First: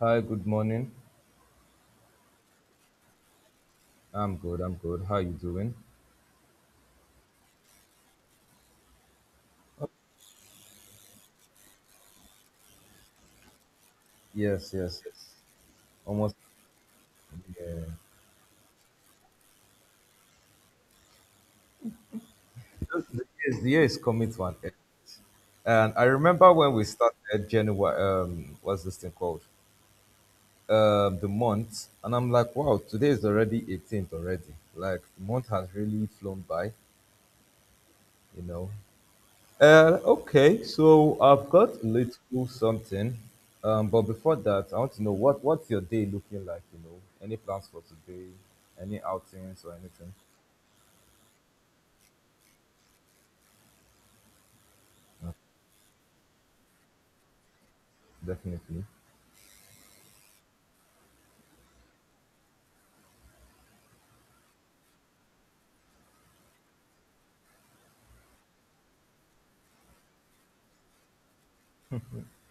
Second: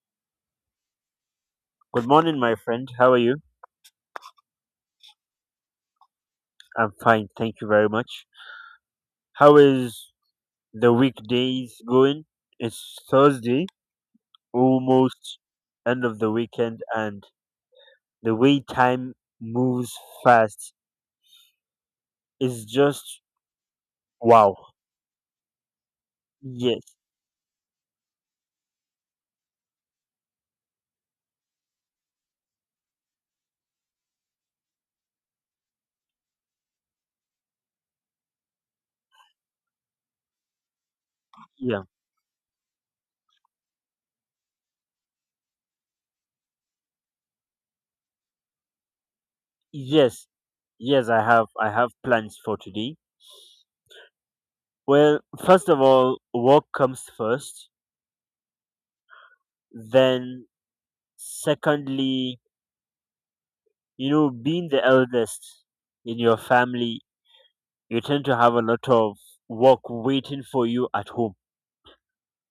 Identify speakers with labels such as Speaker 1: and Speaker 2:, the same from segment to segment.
Speaker 1: Hi, good morning.
Speaker 2: Good morning, my friend. How are you?
Speaker 1: I'm good, I'm good. How you doing?
Speaker 2: I'm fine, thank you very much. How is the weekdays going? It's Thursday,
Speaker 1: Yes, yes, yes.
Speaker 2: almost end of the
Speaker 1: Almost,
Speaker 2: weekend, and
Speaker 1: yeah.
Speaker 2: the way time moves fast is
Speaker 1: Because
Speaker 2: just
Speaker 1: the year is coming to an
Speaker 2: wow.
Speaker 1: end. And I remember when we
Speaker 2: Yes,
Speaker 1: started January, what's this thing called? The month. And I'm like, wow, today is already 18th already. Like, the month has really flown by, you know. Okay, so I've got
Speaker 2: yeah,
Speaker 1: a little something, but before that, I want to know what's your day looking like? You know, any plans for today? Any outings or anything?
Speaker 2: yes, yes. I have plans for today. Well, first of all, work comes first.
Speaker 1: Definitely.
Speaker 2: Then, secondly, you know, being the eldest in your family you tend to have a lot of work waiting for you at home.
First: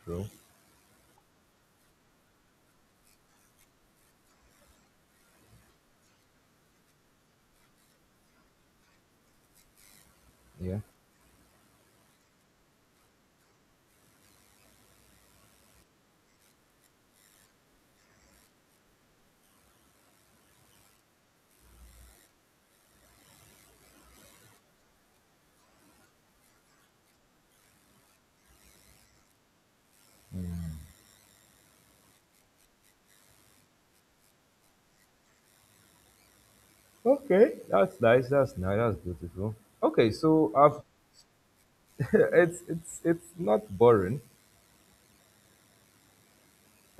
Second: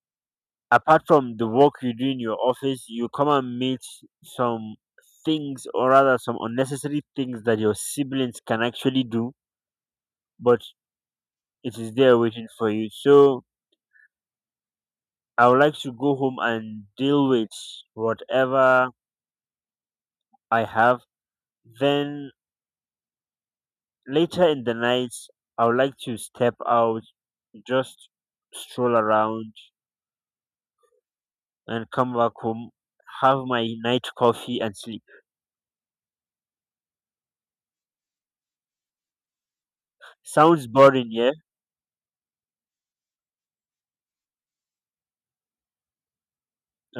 Speaker 1: True.
Speaker 2: Apart from the work you do in your office, you come and meet some things or rather some unnecessary things that your siblings can actually do, but
Speaker 1: Yeah.
Speaker 2: it is there waiting for you. So I would like to go home and deal with whatever I have. Then later in the night, I would like to step out, just stroll around and come back home, have my night coffee and sleep.
Speaker 1: Okay, that's nice. That's nice. That's beautiful. Okay, so
Speaker 2: Sounds
Speaker 1: I've
Speaker 2: boring, yeah?
Speaker 1: it's not boring.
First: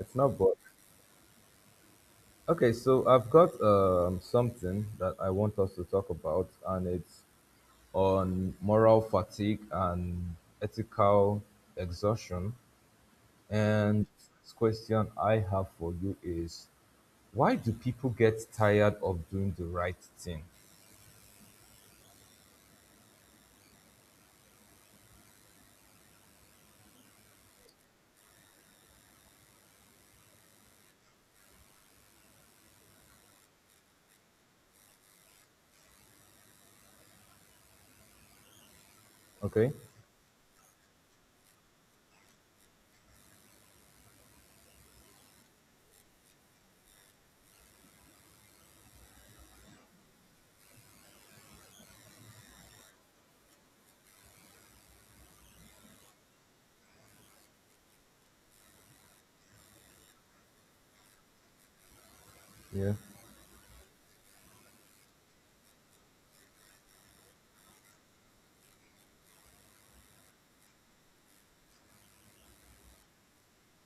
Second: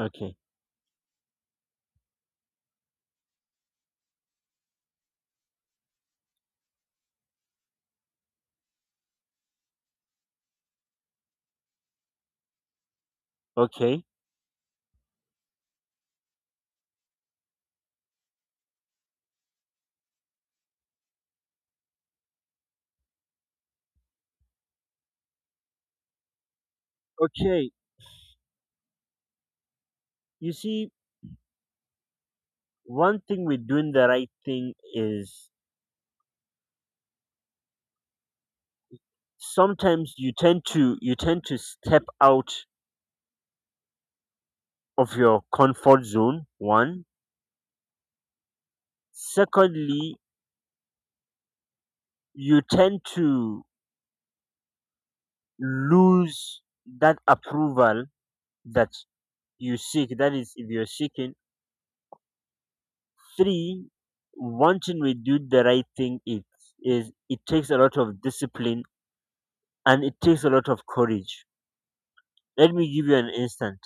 Speaker 1: It's not boring. Okay, so I've got something that I want us to talk about, and it's on moral fatigue and ethical exhaustion.
Speaker 2: Okay.
Speaker 1: And this question I have for you is why do people get tired of doing the right thing?
Speaker 2: Okay. You see, one thing with doing the right thing is
Speaker 1: Okay.
Speaker 2: sometimes you tend to step out of your comfort zone, one. Secondly, you tend to lose that approval that you seek. That is if you're seeking.
Speaker 1: Yeah.
Speaker 2: Three, wanting to do the right thing it takes a lot of discipline and it takes a lot of courage. Let me give you an instant.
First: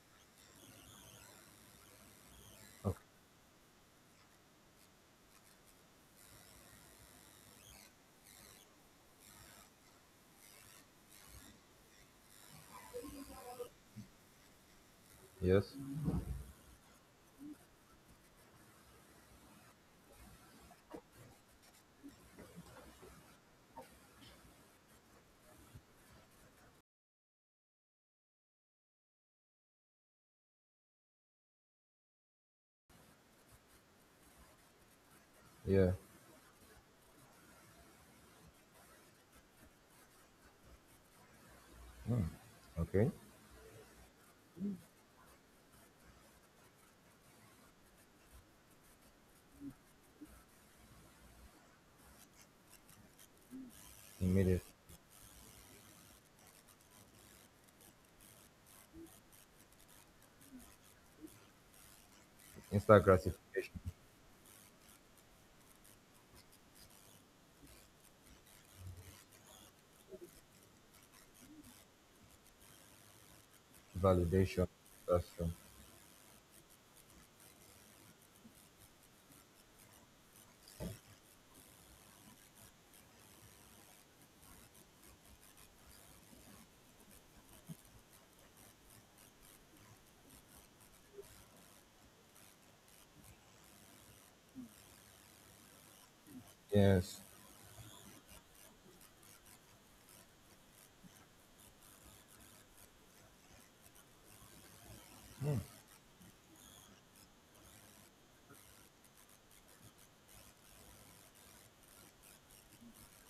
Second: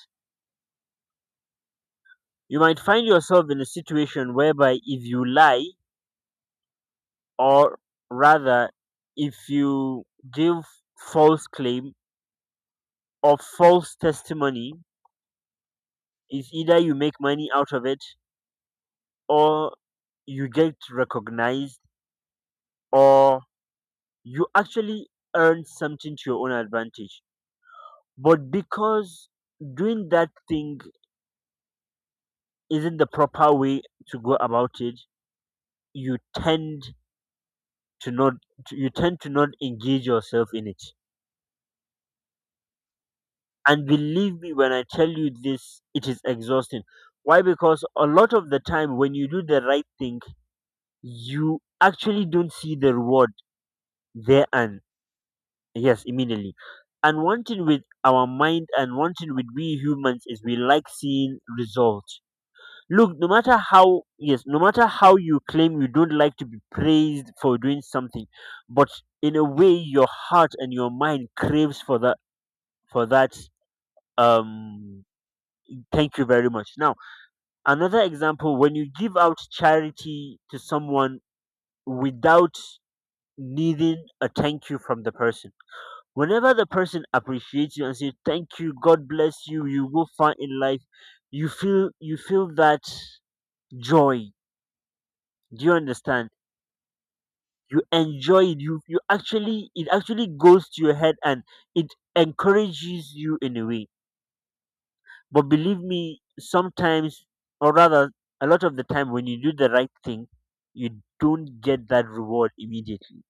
Speaker 2: You might
Speaker 1: Okay.
Speaker 2: find yourself in a situation whereby if you lie, or rather, if you give false claim or false testimony,
Speaker 1: Yes.
Speaker 2: is either you make money out of it, or you get recognized, or you actually earn something to your own advantage. But because doing that thing isn't the proper way to go about it,
Speaker 1: Yeah.
Speaker 2: you tend to not you tend to not engage yourself in it,
Speaker 1: Okay.
Speaker 2: and believe me when I tell you this, it is exhausting. Why? Because a lot of the time when you do the right thing you actually don't see the reward there
Speaker 1: Immediate.
Speaker 2: and yes, immediately. And one thing with our mind and one thing with we humans is we like seeing results.
Speaker 1: Instant
Speaker 2: Look, no matter
Speaker 1: gratification.
Speaker 2: how, yes, no matter how you claim you don't like to be praised for doing something, but in a way your heart and your mind craves for that, for that,
Speaker 1: Validation.
Speaker 2: um
Speaker 1: That's true.
Speaker 2: thank you very much. Now another example, when you give out charity to someone without needing a thank you from the person, whenever the person appreciates you and says thank you, god bless you, you go far in life, you feel that joy. Do you understand?
Speaker 1: Yes.
Speaker 2: You enjoy it, you actually, it actually goes to your head and it encourages you in a way. But believe me, sometimes, or rather, a lot of the time, when you do the right thing, you don't get that reward immediately.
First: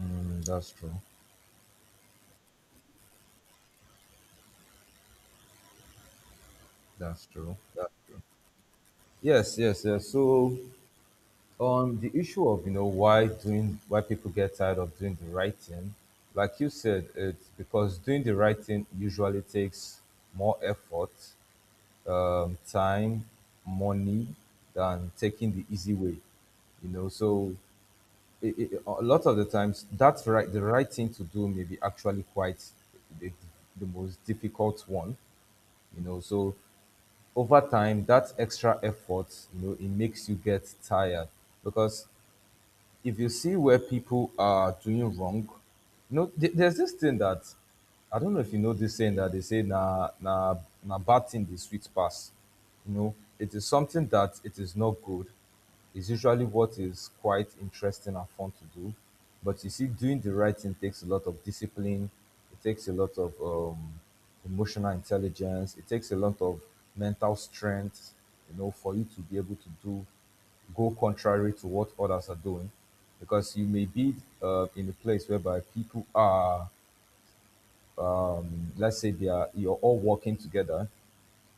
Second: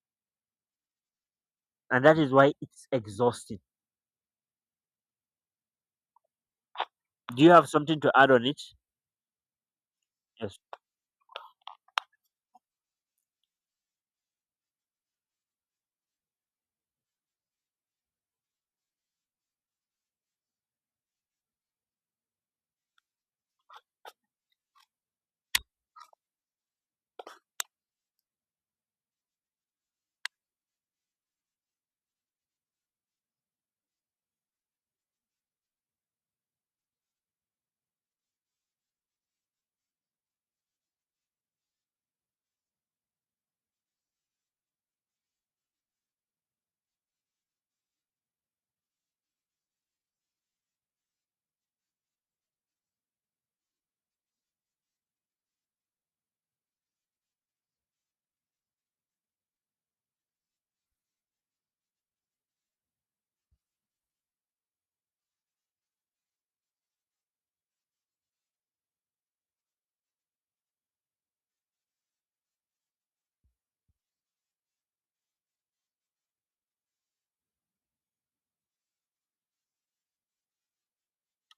Speaker 1: Mm, that's true.
Speaker 2: And that is why it's exhausting.
Speaker 1: That's
Speaker 2: Do you
Speaker 1: true.
Speaker 2: have
Speaker 1: That's
Speaker 2: something to
Speaker 1: true.
Speaker 2: add on it?
Speaker 1: Yes, yes, yes. So
Speaker 2: Yes,
Speaker 1: on the issue of you know why people get tired of doing the right thing, like you said, it's because doing the right thing usually takes more effort, time, money, than taking the easy way, you know. So a lot of the times that's right, the right thing to do may be actually quite the, the most difficult one, you know. So over time that extra effort, you know, it makes you get tired, because if you see where people are doing wrong, you know, there's this thing that I don't know if you know, this saying that they say na na na bad thing the sweet pass. You know, it is something that it is not good. It's usually what is quite interesting and fun to do. But you see, doing the right thing takes a lot of discipline. It takes a lot of emotional intelligence. It takes a lot of mental strength. You know, for you to be able to do go contrary to what others are doing, because you may be in a place whereby people are, um, let's say, they are, you're all working together.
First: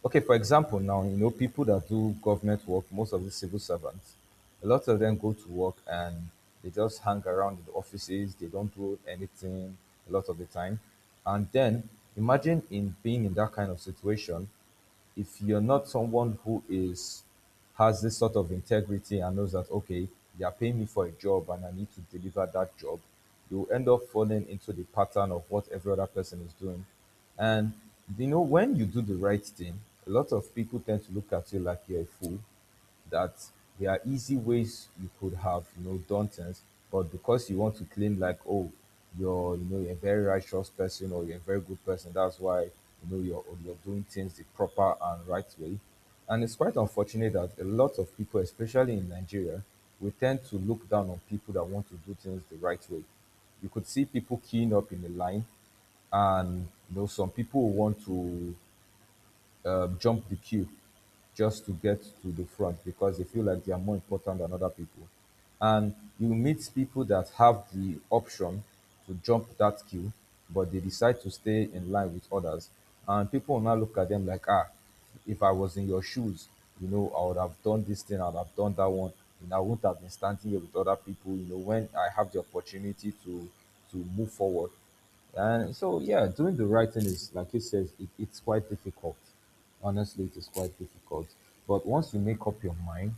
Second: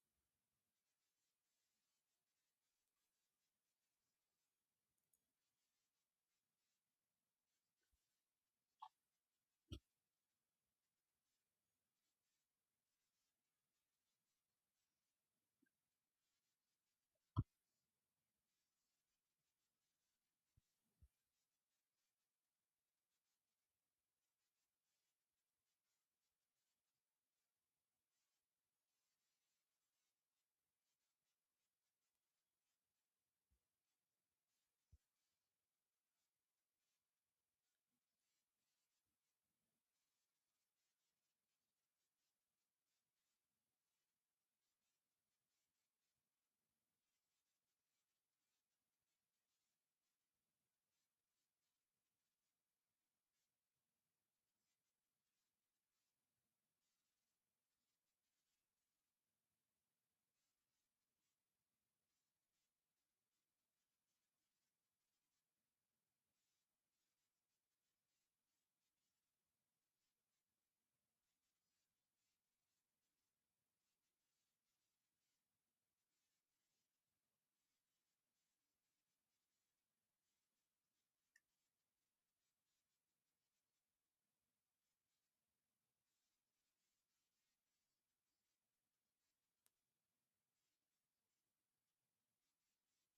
Speaker 1: Okay, for example, now you know people that do government work, most of the civil servants, a lot of them go to work and they just hang around in the offices, they don't do anything a lot of the time. And then imagine in being in that kind of situation, if you're not someone who is, has this sort of integrity and knows that okay, they are paying me for a job and I need to deliver that job, you end up falling into the pattern of what every other person is doing. And you know, when you do the right thing, a lot of people tend to look at you like you're a fool, that there are easy ways you could have, you know, done things, but because you want to claim like, oh, you're, you know, you're a very righteous person or you're a very good person, that's why, you know, you're doing things the proper and right way. And it's quite unfortunate that a lot of people, especially in Nigeria, we tend to look down on people that want to do things the right way. You could see people queuing up in the line, and you know, some people want to jump the queue just to get to the front because they feel like they are more important than other people. And you meet people that have the option to jump that queue, but they decide to stay in line with others. And people will now look at them like, ah, if I was in your shoes, you know, I would have done this thing, I would have done that one, and I wouldn't have been standing here with other people, you know, when I have the opportunity to move forward. And so, yeah, doing the right thing is, like you said, it's quite difficult. Honestly, it is quite difficult. But once you make up your mind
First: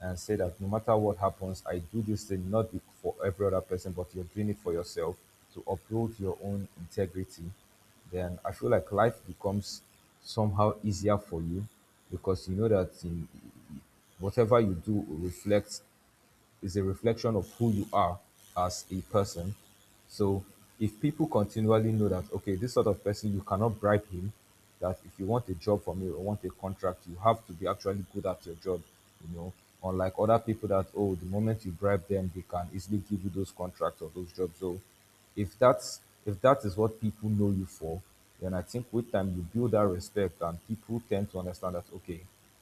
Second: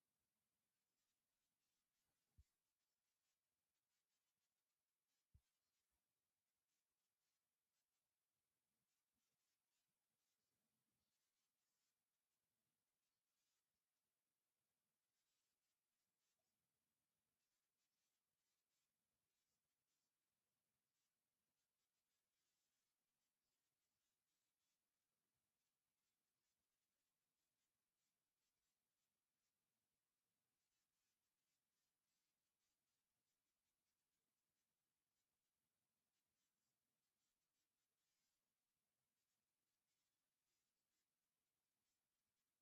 Speaker 1: and say that no matter what happens, I do this thing not for every other person, but you're doing it for yourself, to uphold your own integrity, then I feel like life becomes somehow easier for you because you know that whatever you do reflects is a reflection of who you are as a person. So if people continually know that, okay, this sort of person, you cannot bribe him, that if you want a job from me or want a contract, you have to be actually good at your job, you know, unlike other people that, oh, the moment you bribe them, they can easily give you those contracts or those jobs. So if that's if that is what people know you for, then I think with time you build that respect and people tend to understand that okay,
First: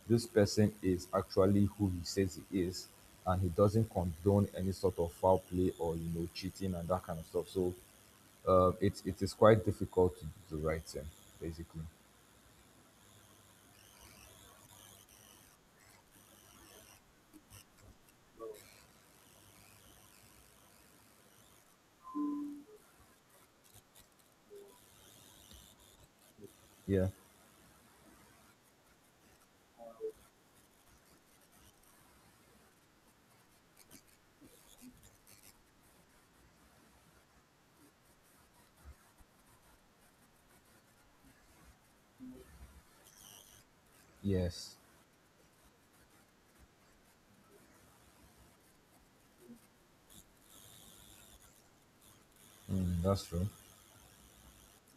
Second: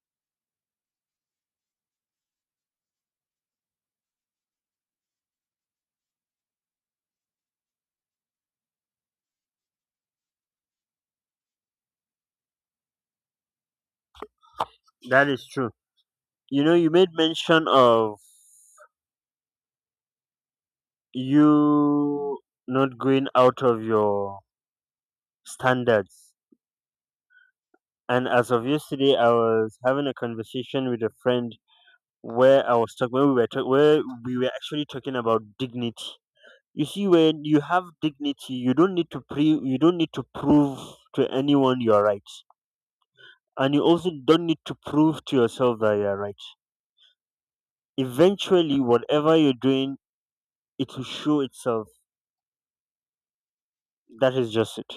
Speaker 1: this person is actually who he says he is, and he doesn't condone any sort of foul play or, you know, cheating and that kind of stuff. So it is quite difficult to do the right thing, basically.
Speaker 2: that is true. You know, you made mention of you not going out of your standards.
Speaker 1: Yeah.
Speaker 2: And as of yesterday, I was having a conversation with a friend where I was talking, where we were, where we were actually talking about dignity. You see, when you have dignity you don't need to pre you don't need to prove to anyone you're right, and you also don't need to
Speaker 1: Yes.
Speaker 2: prove to yourself that you're right. Eventually, whatever you're doing, it will show itself.
Speaker 1: Mm, that's true.
Speaker 2: That is just it.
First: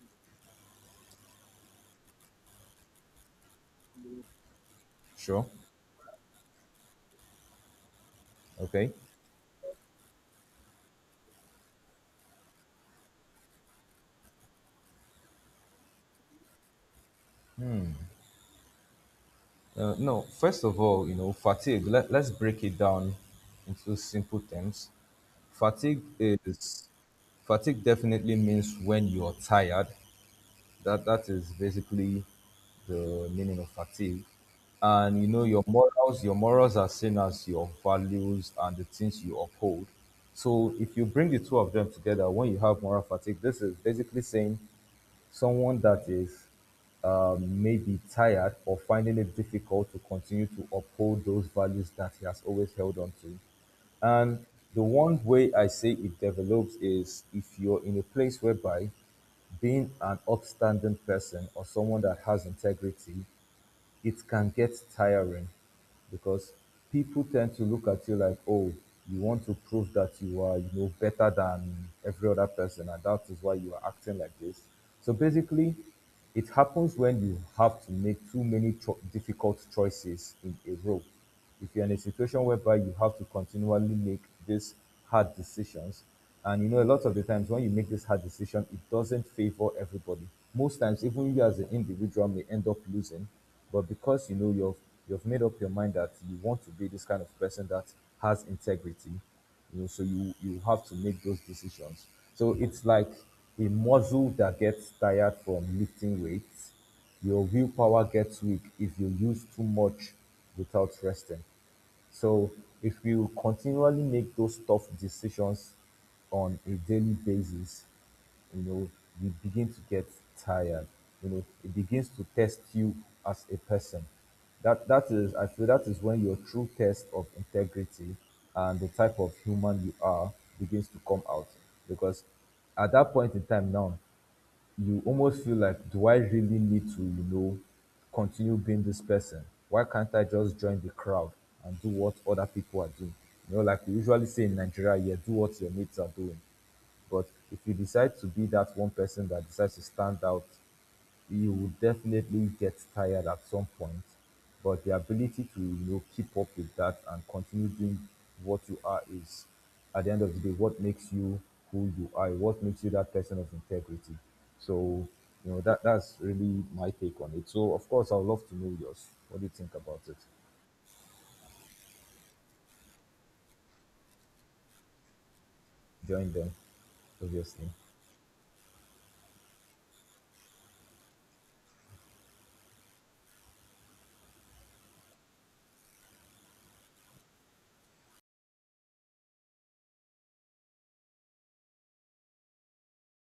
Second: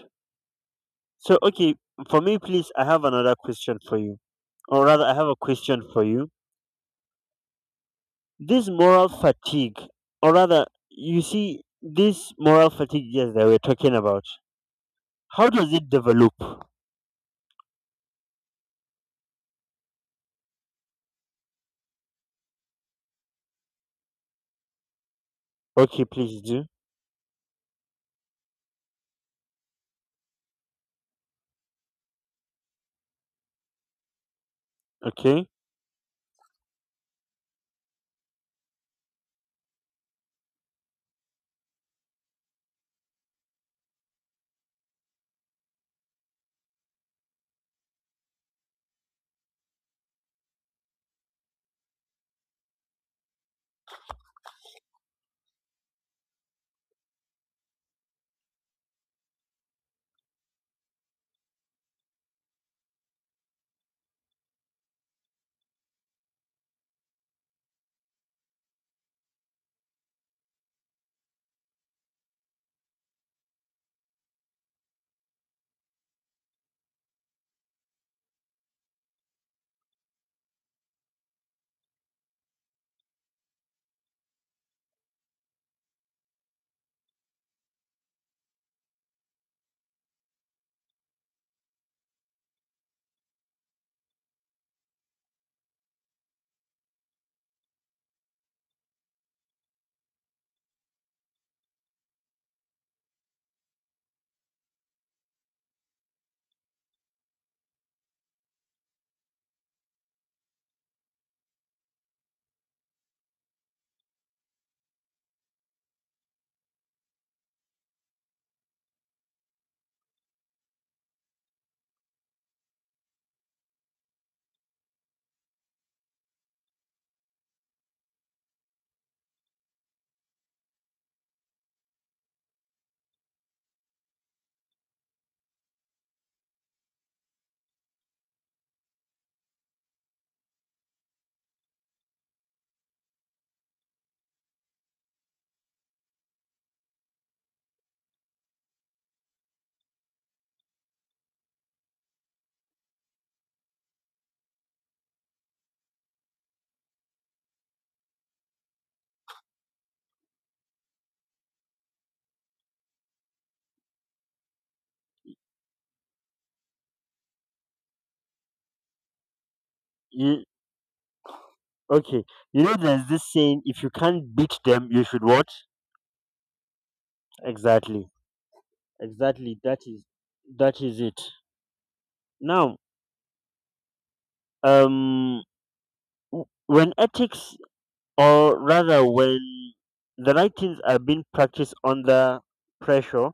Speaker 2: So okay, for me, please, I have another question for you, or rather I have a
Speaker 1: Sure.
Speaker 2: question for you. This
Speaker 1: Okay.
Speaker 2: moral fatigue, or rather, you see, this moral fatigue, yes, that we're talking about, how does it develop?
Speaker 1: No. First of all, you know, fatigue. Let's break it down into simple terms. Fatigue
Speaker 2: Okay, please do.
Speaker 1: is Fatigue definitely means when you're tired. That that is basically the meaning of fatigue. And you know
Speaker 2: Okay.
Speaker 1: your morals are seen as your values and the things you uphold. So if you bring the two of them together, when you have moral fatigue, this is basically saying someone that is, may, tired or finding it difficult to continue to uphold those values that he has always held on to. And the one way I say it develops is if you're in a place whereby being an upstanding person or someone that has integrity, it can get tiring because people tend to look at you like, oh, you want to prove that you are, you know, better than every other person, and that is why you are acting like this. So basically, it happens when you have to make too many difficult choices in a row. If you're in a situation whereby you have to continually make these hard decisions, and you know, a lot of the times when you make this hard decision, it doesn't favor everybody. Most times, even you as an individual may end up losing, but because you know you've made up your mind that you want to be this kind of person that has integrity, you know, so you have to make those decisions. So it's like a muscle that gets tired from lifting weights, your willpower gets weak if you use too much without resting. So if you continually make those tough decisions on a daily basis, you know, you begin to get tired. You know, it begins to test you as a person. That is, I feel that is when your true test of integrity and the type of human you are begins to come out. Because at that point in time now, you almost feel like, do I really need to, you know, continue being this person? Why can't I just join the crowd and do what other people are doing? You know, like we usually say in Nigeria, yeah, do what your mates are doing. But if you decide to be that one person that decides to stand out, you would definitely get tired at some point. But the ability to, you know, keep up with that and continue doing what you are is, at the end of the day, what makes you who you are. What makes you that person of integrity. So you know that's really my take on it. So of course, I would love to know yours. What do you think about it?
Speaker 2: You. Okay. You know, there's this saying: if you can't beat them, you should what?
Speaker 1: Join them, obviously.
Speaker 2: Exactly. Exactly. That is, that is it. Now, um, when ethics, or rather, when the right things are being practiced under pressure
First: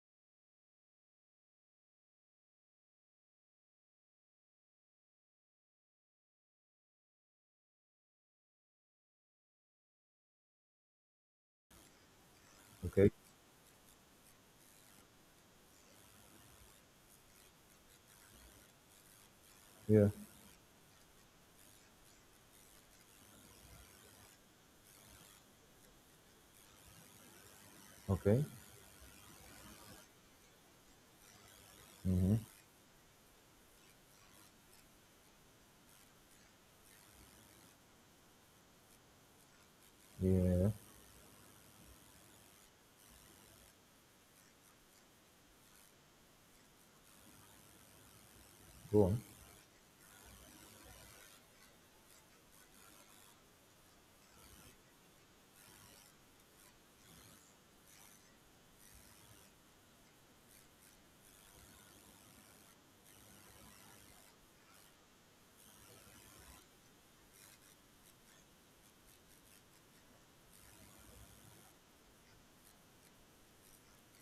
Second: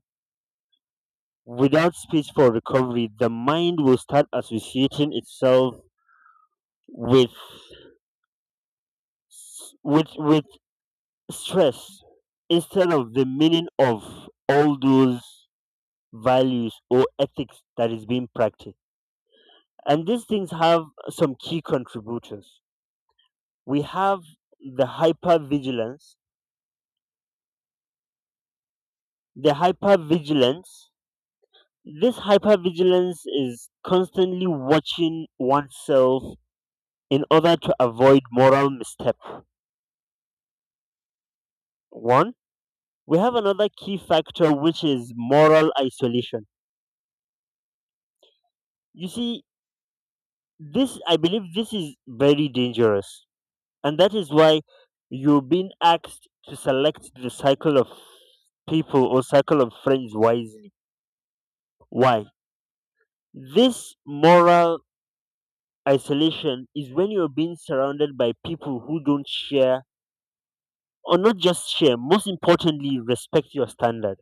Speaker 2: without space for recovery, the mind will start associating itself with with stress instead
Speaker 1: Okay.
Speaker 2: of the meaning of all those values or ethics that is being practiced. And
Speaker 1: Yeah.
Speaker 2: these things have some key contributors. We have the hypervigilance.
Speaker 1: Okay.
Speaker 2: The hypervigilance, this
Speaker 1: Mm-hmm.
Speaker 2: hypervigilance is constantly watching oneself in order to avoid moral misstep.
Speaker 1: Yeah.
Speaker 2: One, we have another key factor which is moral isolation.
Speaker 1: Go
Speaker 2: You
Speaker 1: on.
Speaker 2: see, this, I believe this is very dangerous, and that is why you're being asked to select the cycle of people or cycle of friends wisely. Why? This moral isolation is when you're being surrounded by people who don't share, or not just share, most importantly, respect your standard.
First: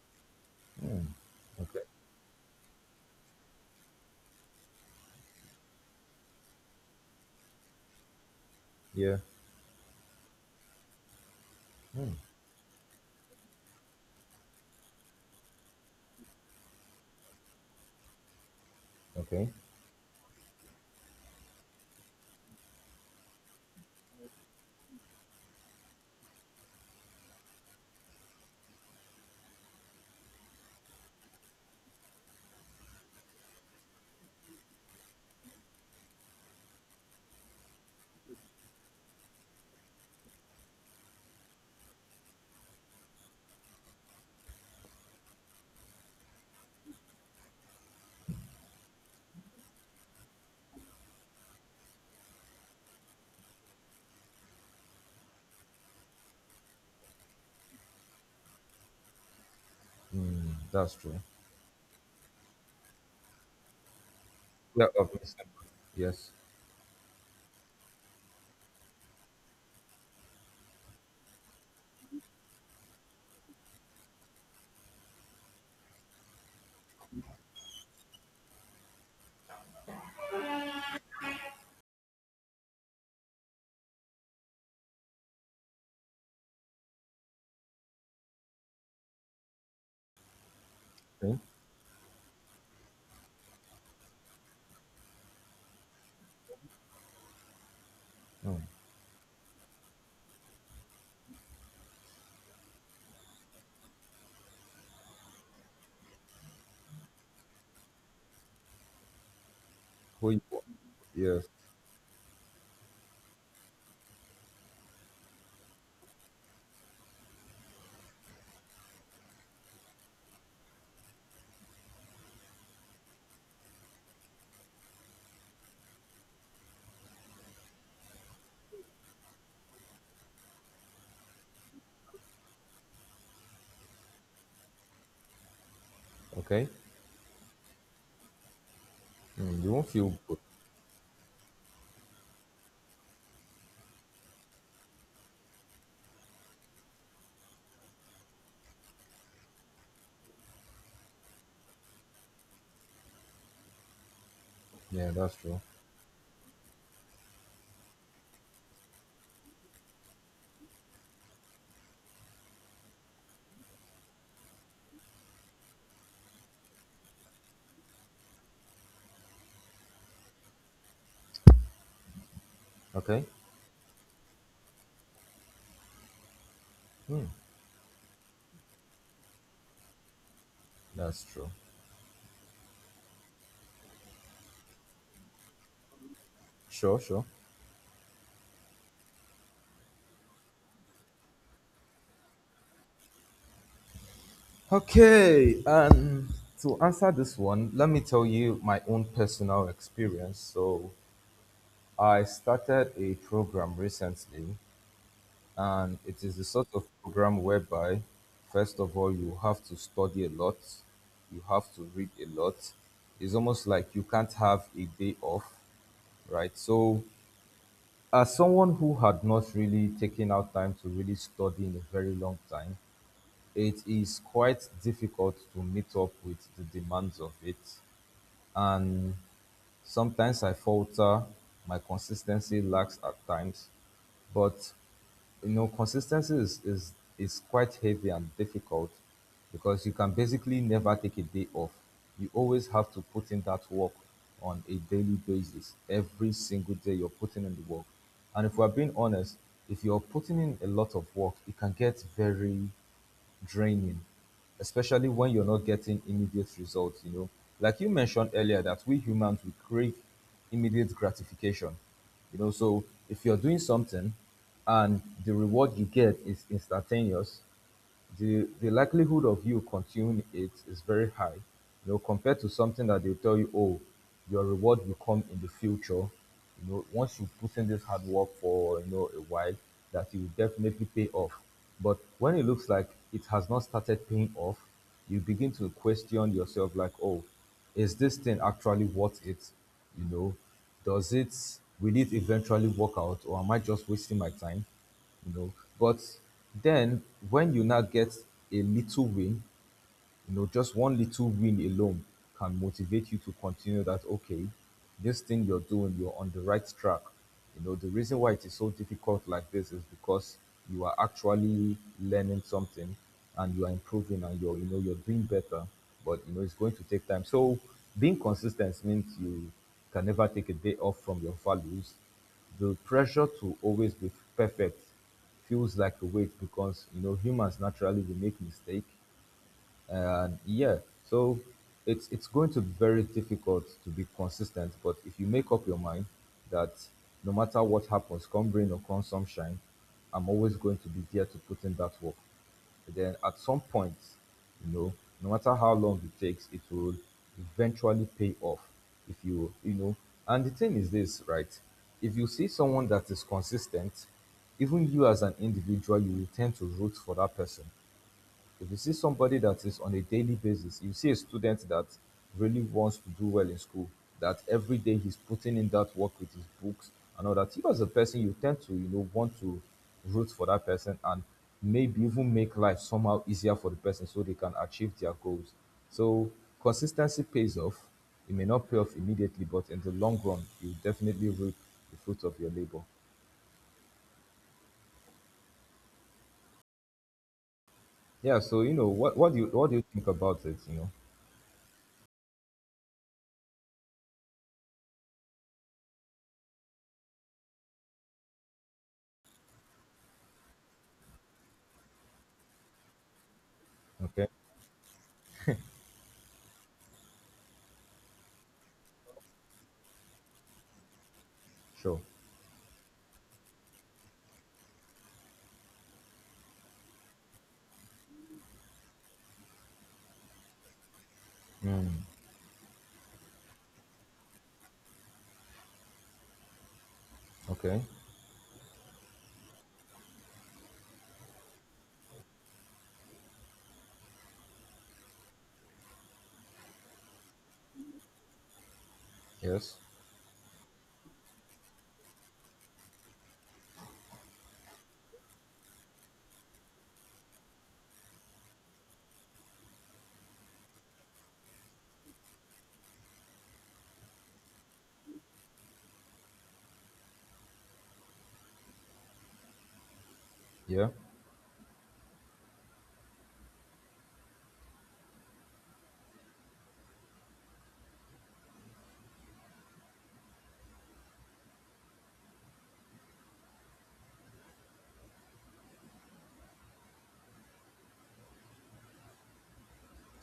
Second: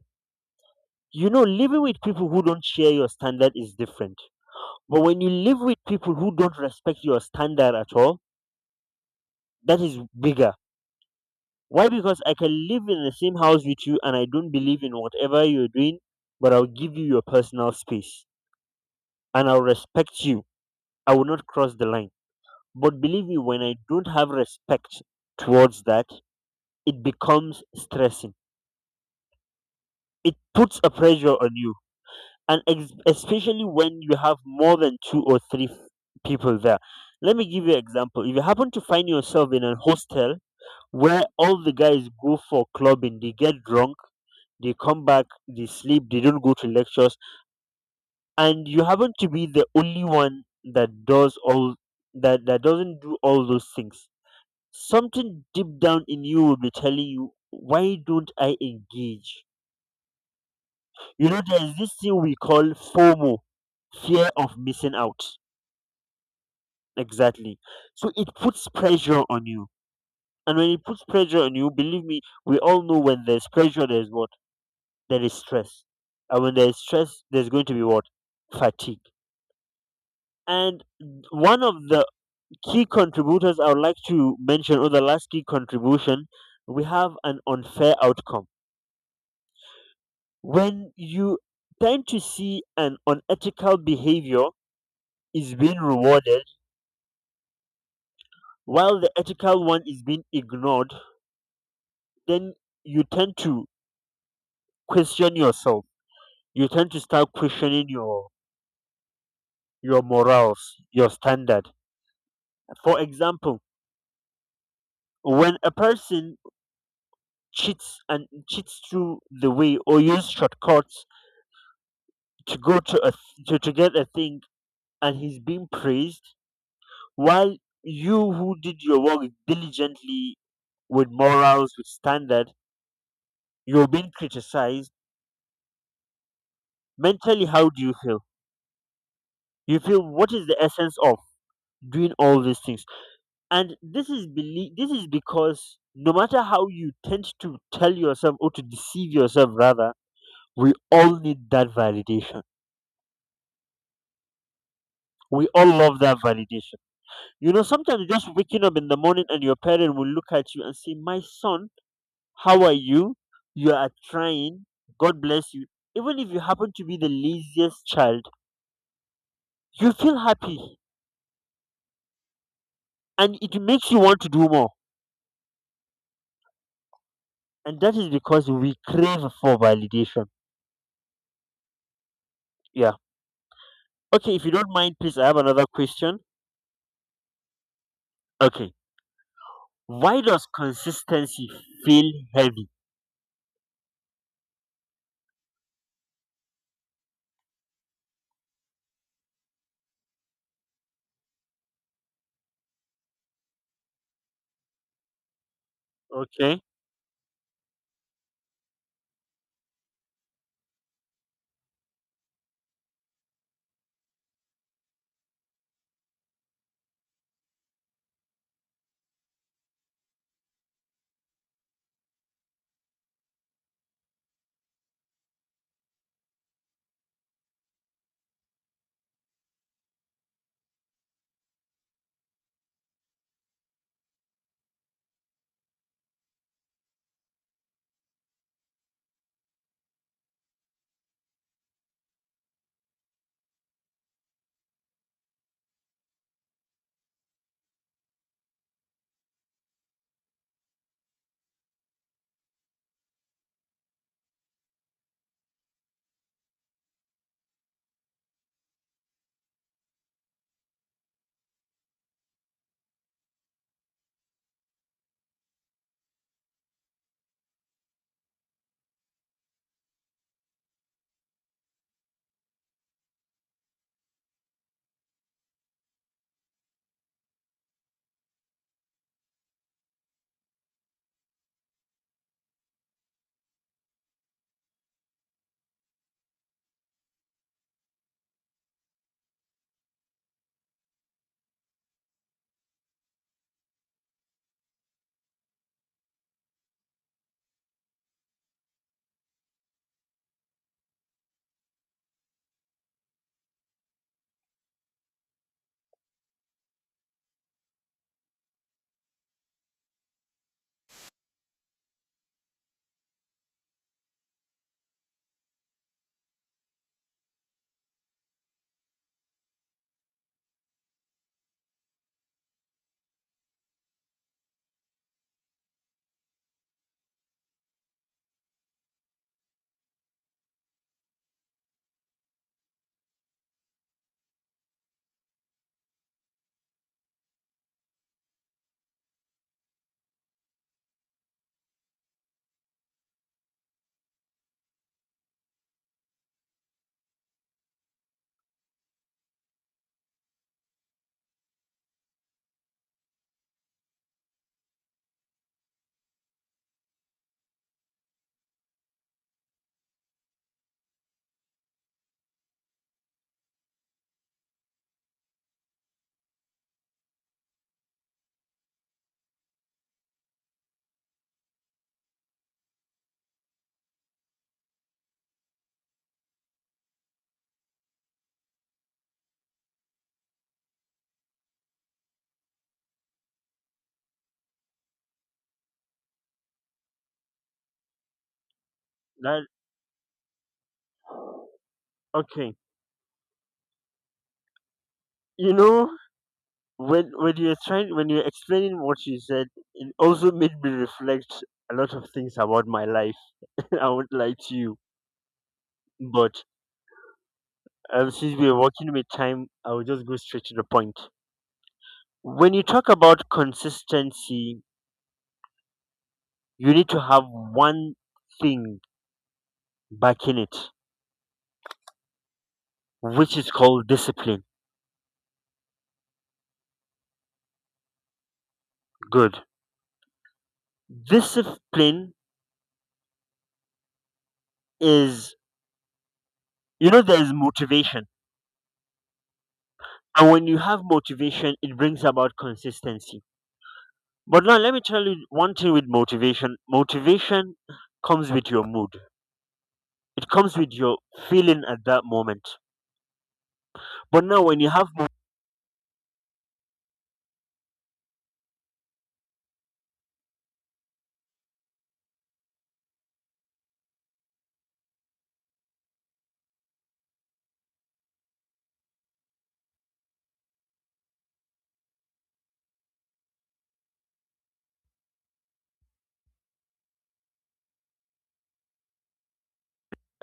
Speaker 1: Mm.
Speaker 2: You know, living
Speaker 1: Okay.
Speaker 2: with people who don't share your standard is different. But when you live with people who don't respect your standard at all,
Speaker 1: Yeah.
Speaker 2: that is bigger. Why?
Speaker 1: Mm.
Speaker 2: Because I can live in the same house with you and I don't believe in whatever you're doing, but I'll give you your personal space and
Speaker 1: Okay.
Speaker 2: I'll respect you. I will not cross the line. But believe me, when I don't have respect towards that, it becomes stressing. It puts a pressure on you. And especially when you have more than two or three people there. Let me give you an example. If you happen to find yourself in a hostel where all the guys go for clubbing, they get drunk, they come back, they sleep, they don't go to lectures, and you happen to be the only one that does all that that doesn't do all those things. Something deep down in you will be telling you, why don't I engage?
Speaker 1: Mm. That's true.
Speaker 2: You know, there's this thing we call FOMO, fear of
Speaker 1: Yeah,
Speaker 2: missing
Speaker 1: of
Speaker 2: out.
Speaker 1: Mr. Yes.
Speaker 2: Exactly. So it puts pressure on you. And when it puts pressure on you, believe me, we all know when there's pressure, there's what? There is stress. And when there is stress, there's going to be what? Fatigue. And one of the key contributors I would like to mention, or the last key contribution, we have an unfair outcome. When
Speaker 1: Okay.
Speaker 2: you tend to see an unethical behavior is being rewarded
Speaker 1: Mm.
Speaker 2: while the ethical one is being ignored, then you tend to question yourself. You tend to start questioning your
Speaker 1: Who you are.
Speaker 2: morals, your
Speaker 1: Yes.
Speaker 2: standard. For example, when a person cheats and cheats through the way or use shortcuts to go to to get a thing and he's being praised while you who did your work diligently with morals, with standard, you're being criticized,
Speaker 1: Okay.
Speaker 2: mentally how do you feel?
Speaker 1: Mm. You
Speaker 2: You
Speaker 1: won't
Speaker 2: feel,
Speaker 1: feel
Speaker 2: what
Speaker 1: good.
Speaker 2: is the essence of doing all these things? And this is this is because no matter how you tend to tell yourself or to deceive yourself rather, we all need that validation,
Speaker 1: Yeah, that's
Speaker 2: we
Speaker 1: true.
Speaker 2: all love that validation. You know, sometimes you're just waking up in the morning and your parent will look at you and say, My son, how are you? You are trying. God bless you. Even if you happen to be the laziest child, you feel happy
Speaker 1: Okay.
Speaker 2: and it makes you want to do more.
Speaker 1: Mm.
Speaker 2: And that is because we crave for validation.
Speaker 1: That's true.
Speaker 2: Yeah. Okay, if you don't mind, please, I have another question.
Speaker 1: Sure, sure.
Speaker 2: Okay. Why does consistency feel heavy?
Speaker 1: Okay. And to answer this one, let me tell you my own personal experience. So I started a program recently. And it is the
Speaker 2: Okay.
Speaker 1: sort of program whereby, first of all, you have to study a lot, you have to read a lot. It's almost like you can't have a day off, right? So, as someone who had not really taken out time to really study in a very long time, it is quite difficult to meet up with the demands of it. And sometimes I falter, my consistency lacks at times, but you know, consistency is quite heavy and difficult because you can basically never take a day off. You always have to put in that work on a daily basis. Every single day you're putting in the work. And if we're being honest, if you're putting in a lot of work, it can get very draining, especially when you're not getting immediate results. You know, like you mentioned earlier, that we humans we crave immediate gratification. You know, so if you're doing something and the reward you get is instantaneous, the likelihood of you continuing it is very high. You know, compared to something that they tell you, oh, your reward will come in the future. You know, once you put in this hard work for a while, that you will definitely pay off. But when it looks like it has not started paying off, you begin to question yourself like, oh, is this thing actually worth it? You know, does it, will it eventually work out, or am I just wasting my time? You know, but then when you now get a little win, you know, just one little win alone can motivate you to continue that. Okay, this thing you're doing, you're on the right track. You know, the reason why it is so difficult like this is because you are actually learning something and you are improving and you're, you know, you're doing better, but you know, it's going to take time. So being consistent means you can never take a day off from your values. The pressure to always be perfect feels like a weight, because you know humans naturally we make mistakes, and yeah, so it's going to be very difficult to be consistent. But if you make up your mind that no matter what happens, come rain or come sunshine, I'm always going to be there to put in that work. But then at some point, you know, no matter how long it takes, it will eventually pay off if you, you know. And the thing is this, right? If you see someone that is consistent, even you as an individual, you will tend to root for that person. If you see somebody that is on a daily basis, you see a student that really wants to do well in school, that every day he's putting in that work with his books and all that. You as a person, you tend to, you know, want to root for that person and maybe even make life somehow easier for the person so they can achieve their goals. So consistency pays off. It may not pay off immediately, but in the long run, you definitely reap the fruit of your labor. Yeah. So you know, what do you
Speaker 2: That,
Speaker 1: what do you think about it? You know.
Speaker 2: okay. You know, when you're trying, when you're explaining what you said, it also made me reflect a lot of things about my life. I won't
Speaker 1: Okay.
Speaker 2: lie to you, but since we're working with time, I will just go straight to the point.
Speaker 1: Sure.
Speaker 2: When you talk about consistency, you need to have one thing backing it,
Speaker 1: Mm.
Speaker 2: which is called discipline.
Speaker 1: Okay.
Speaker 2: Good. Discipline is, you know, there is motivation,
Speaker 1: Yes.
Speaker 2: and when you have motivation, it brings about consistency. But now let me tell you one thing with motivation. Motivation comes with your mood. It comes with your feeling at that moment. But now when you have
Speaker 1: Yeah.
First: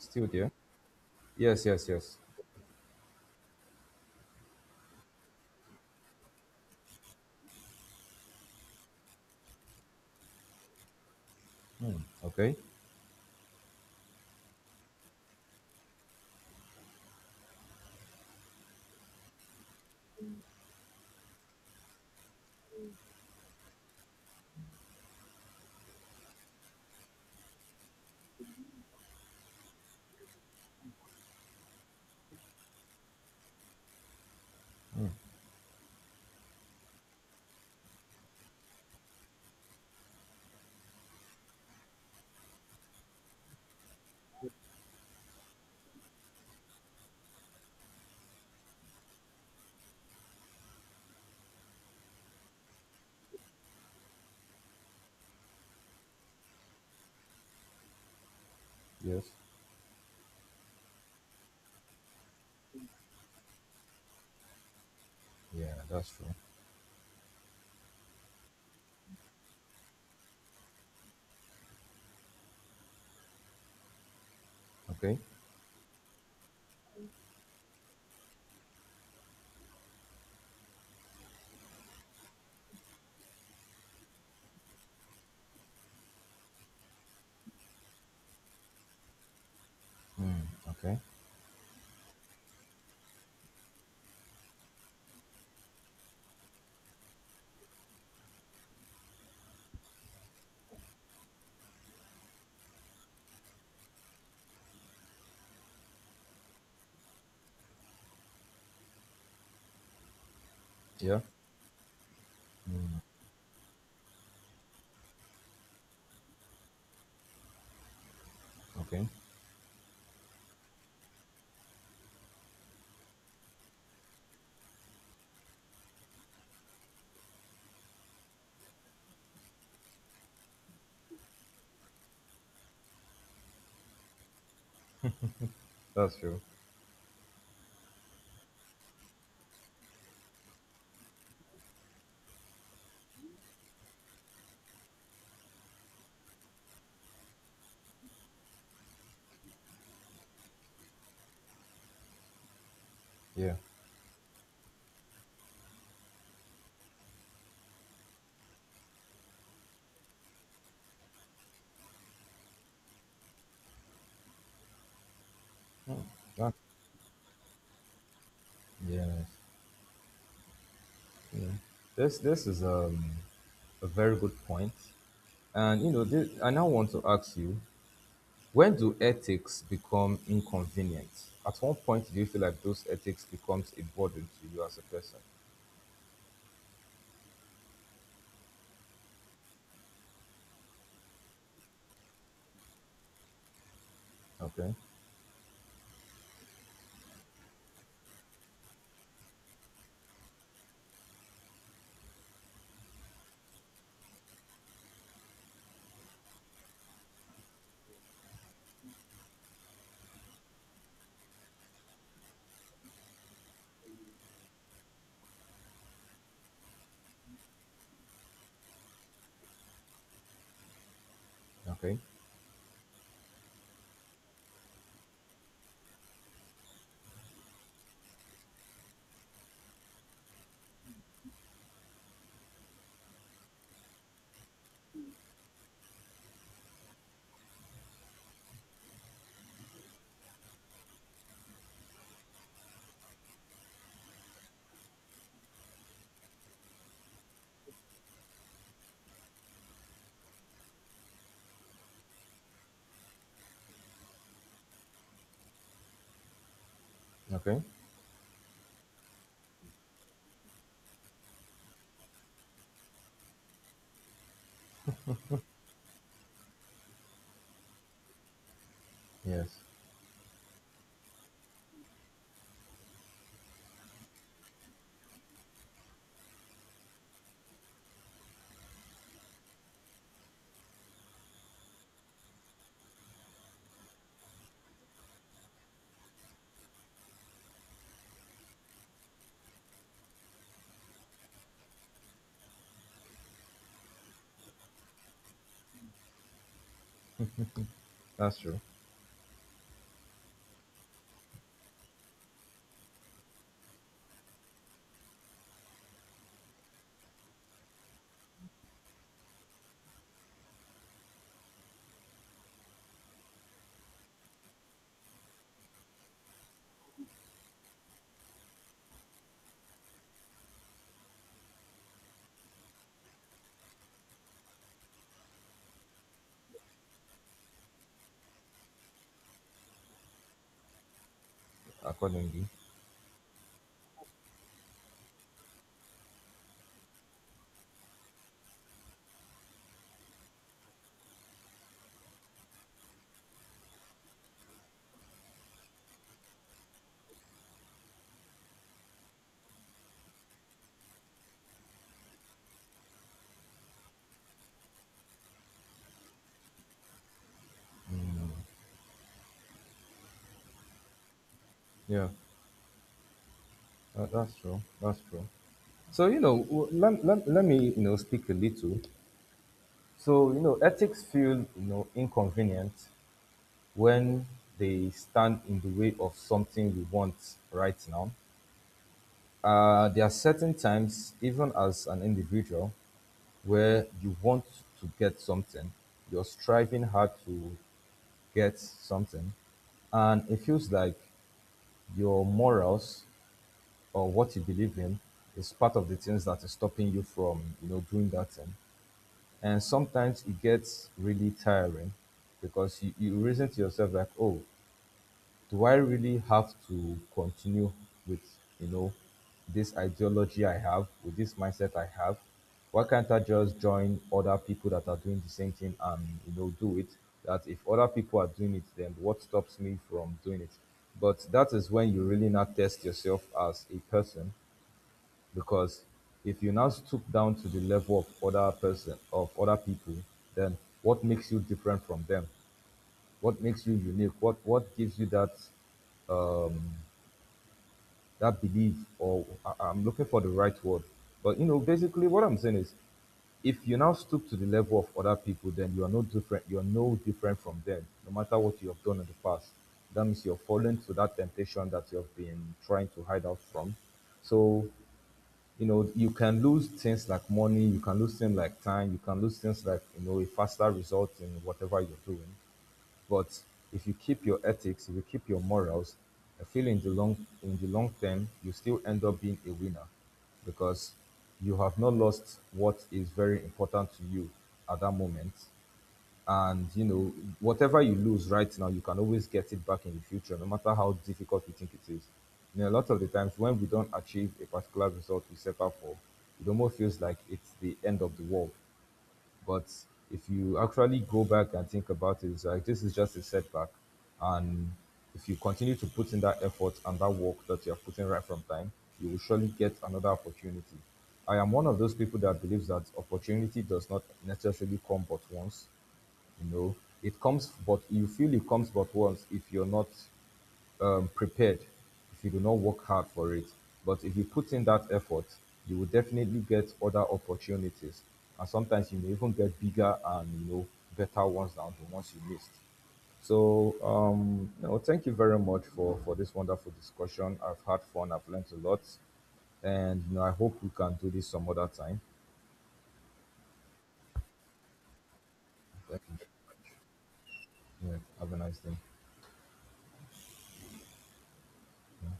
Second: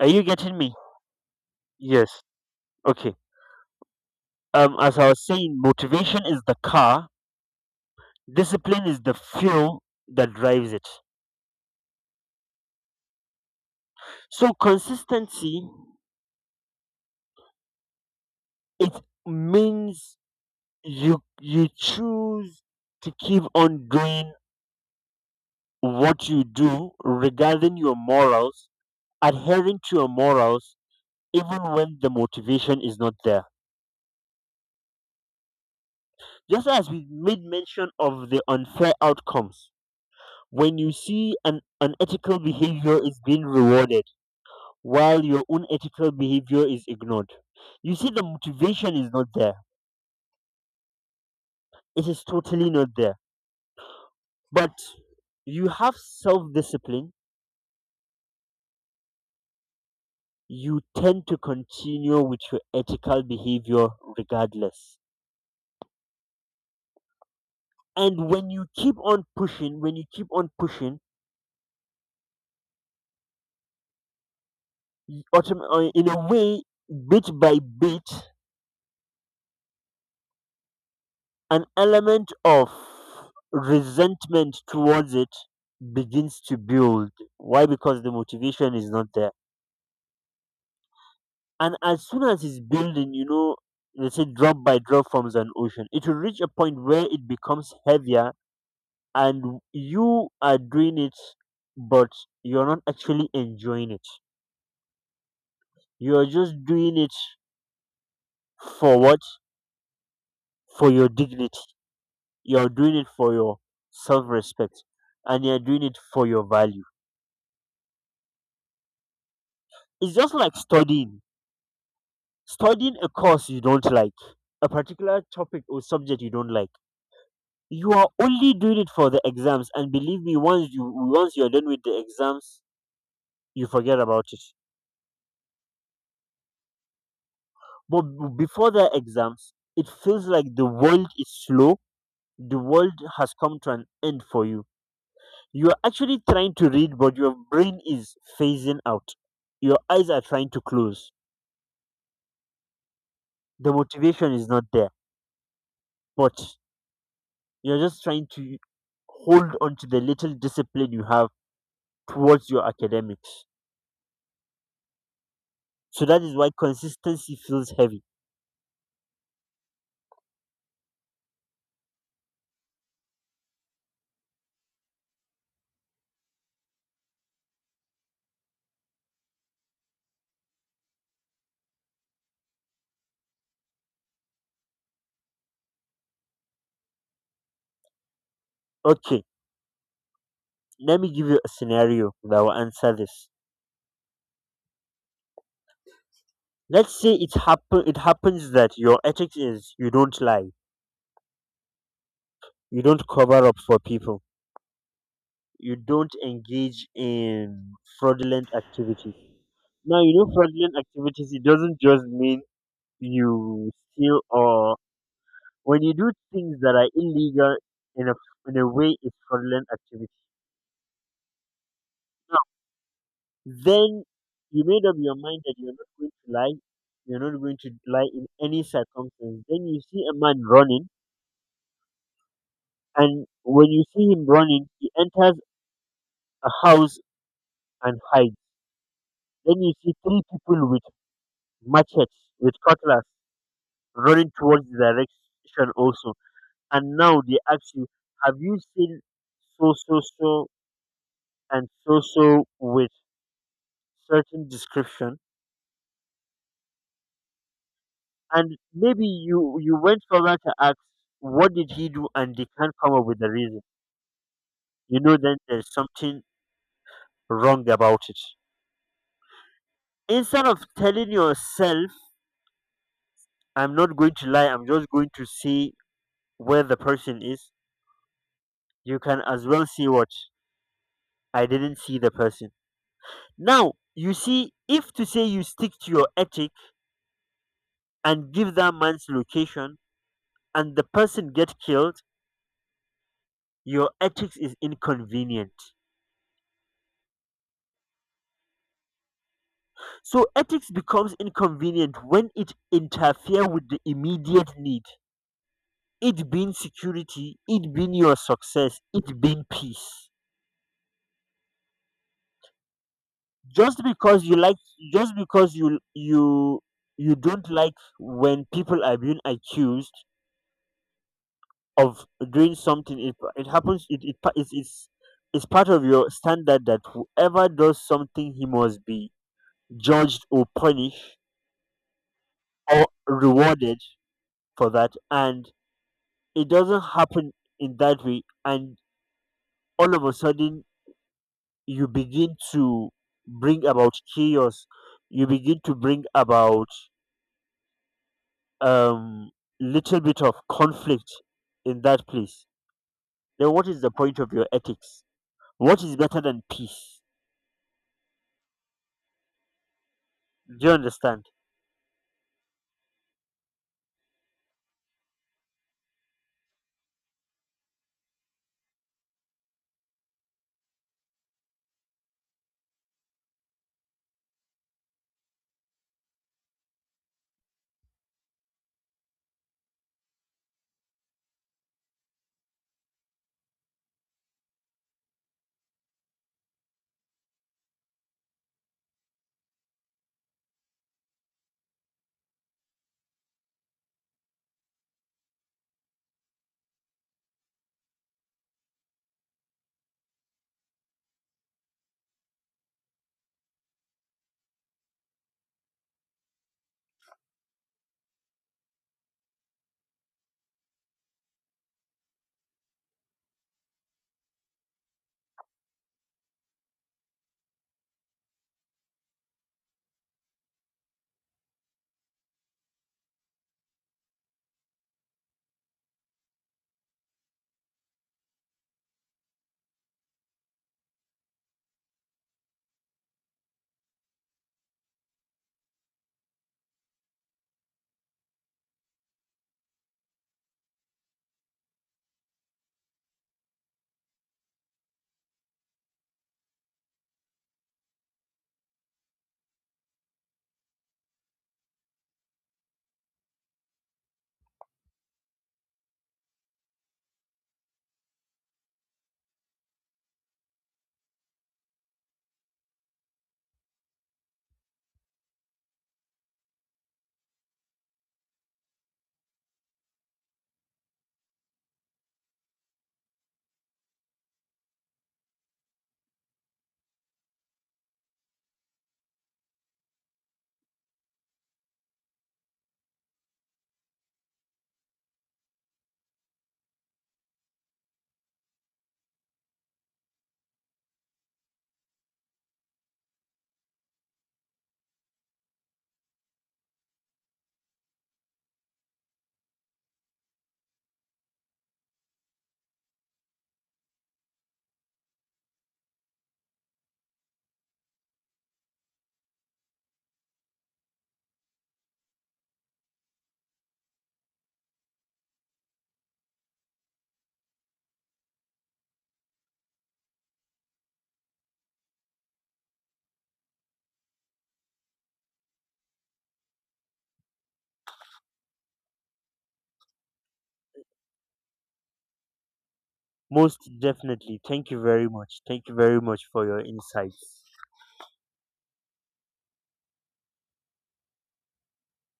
Speaker 2: are you
Speaker 1: there.
Speaker 2: getting me?
Speaker 1: Yes, yes, yes.
Speaker 2: Yes. Okay. As I was saying, motivation is the car, discipline is the fuel that drives it.
Speaker 1: Okay.
Speaker 2: So consistency, it means you, you choose to keep on doing what you do regarding your morals, adhering to your morals even when the motivation is not there. Just as we made mention of the unfair outcomes, when you see an unethical behavior is being rewarded while your own ethical behavior is ignored, you see the motivation is not there. It is totally not there. But you have self discipline,
Speaker 1: Yes.
Speaker 2: you tend to continue with your ethical behavior regardless.
Speaker 1: Yeah, that's true.
Speaker 2: And when you keep on pushing, when you keep on pushing,
Speaker 1: Okay.
Speaker 2: in a way, bit by bit, an element of resentment towards it begins to build. Why? Because the motivation is not there.
Speaker 1: Okay.
Speaker 2: And as soon as it's building, you know, they say drop by drop forms an ocean. It will reach a point where it becomes heavier and you are doing it, but you're not actually enjoying it. You're just doing it for what? For your
Speaker 1: Yeah.
Speaker 2: dignity. You're doing it for your self respect and you're doing it for your value.
Speaker 1: Okay.
Speaker 2: It's just like studying. Studying a course you don't like, a particular topic or subject you don't like. You are only doing it for the exams and believe me once you're done with the exams, you forget about it.
Speaker 1: That's true.
Speaker 2: But before the exams, it feels like the world is slow. The world has come to an end for you. You're actually trying to read, but your brain is phasing out. Your eyes are trying to close.
Speaker 1: Yeah.
Speaker 2: The motivation is not there, but you're just trying to hold on to the little discipline you have towards your academics. So that is why
Speaker 1: That,
Speaker 2: consistency feels heavy.
Speaker 1: yeah. This is a very good point. And you know, this, I now want to ask you, when do ethics become inconvenient? At what point do you feel like those ethics becomes a burden to you as a person?
Speaker 2: Okay, let me give you a scenario that will answer this.
Speaker 1: Okay.
Speaker 2: Let's say it happens that your ethics is you don't lie, you don't cover up for people, you don't engage in fraudulent activities. Now, you know, fraudulent activities, it doesn't just mean you steal or when you do things that are illegal, in a, in a way, it's fraudulent activity.
Speaker 1: Okay.
Speaker 2: Now, then, you made up your mind that you're not going to lie. You're not going to lie in any circumstance. Then you see a man running, and when you see him running, he enters a house and hides. Then you see three people with machetes, with cutlass, running towards the direction also. And now they ask you, have you seen so and so with certain description,
Speaker 1: Okay.
Speaker 2: and maybe you went further to ask what did he do, and they can't come up with the reason, you know, then there's something wrong about it.
Speaker 1: Yes.
Speaker 2: Instead of telling yourself I'm not going to lie, I'm just going to see where the person is, you can as well see what, I didn't see the person. Now you see, if to say you stick to your ethic and give that man's location and the person get killed, your ethics is inconvenient.
Speaker 1: That's true.
Speaker 2: So ethics becomes inconvenient when it interferes with the immediate need. It being security, it being your success, it being peace. Just because you like just because you you don't like when people are being accused of doing something, it happens it, it pa- it's part of your standard that whoever does something he must be judged or punished
Speaker 1: Accordingly.
Speaker 2: or rewarded for that, and it doesn't happen in that way, and all of a sudden you begin to bring about chaos, you begin to bring about um little bit of conflict in that place, then what is the point of your ethics? What is better than peace? Do you understand?
Speaker 1: Yeah. That's true. That's true. So you know, let me you know speak a little. So you know, ethics feel you know inconvenient when they stand in the way of something we want right now. There are certain times, even as an individual, where you want to get something, you're striving hard to get something, and it feels like your morals or what you believe in is part of the things that is stopping you from you know doing that thing. And sometimes it gets really tiring because you reason to yourself like, oh, do I really have to continue with you know this ideology I have, with this mindset I have. Why can't I just join other people that are doing the same thing and you know do it? That if other people are doing it, then what stops me from doing it? But that is when you really not test yourself as a person, because if you now stoop down to the level of other person of other people, then what makes you different from them? What makes you unique? What gives you that belief, or I'm looking for the right word, but you know basically what I'm saying is, if you now stoop to the level of other people, then you are no different, from them, no matter what you have done in the past. That means you're falling to that temptation that you have been trying to hide out from. So you know, you can lose things like money, you can lose things like time, you can lose things like you know a faster result in whatever you're doing. But if you keep your ethics, if you keep your morals, I feel in the long, in the long term you still end up being a winner, because you have not lost what is very important to you at that moment. And you know, whatever you lose right now, you can always get it back in the future, no matter how difficult we think it is. You know, a lot of the times when we don't achieve a particular result we set out for, it almost feels like it's the end of the world. But if you actually go back and think about it, it's like this is just a setback. And if you continue to put in that effort and that work that you are putting right from time, you will surely get another opportunity. I am one of those people that believes that opportunity does not necessarily come but once. You know, it comes, but you feel it comes but once if you're not prepared, if you do not work hard for it. But if you put in that effort, you will definitely get other opportunities, and sometimes you may even get bigger and you know better ones than the ones you missed. So, no, thank you very much for this wonderful discussion. I've had fun, I've learned a lot, and you know, I hope we can do this some other time.
Speaker 2: Most definitely, thank you very much, thank you very
Speaker 1: Thank you.
Speaker 2: much for your insights.
Speaker 1: Yeah, have a nice day.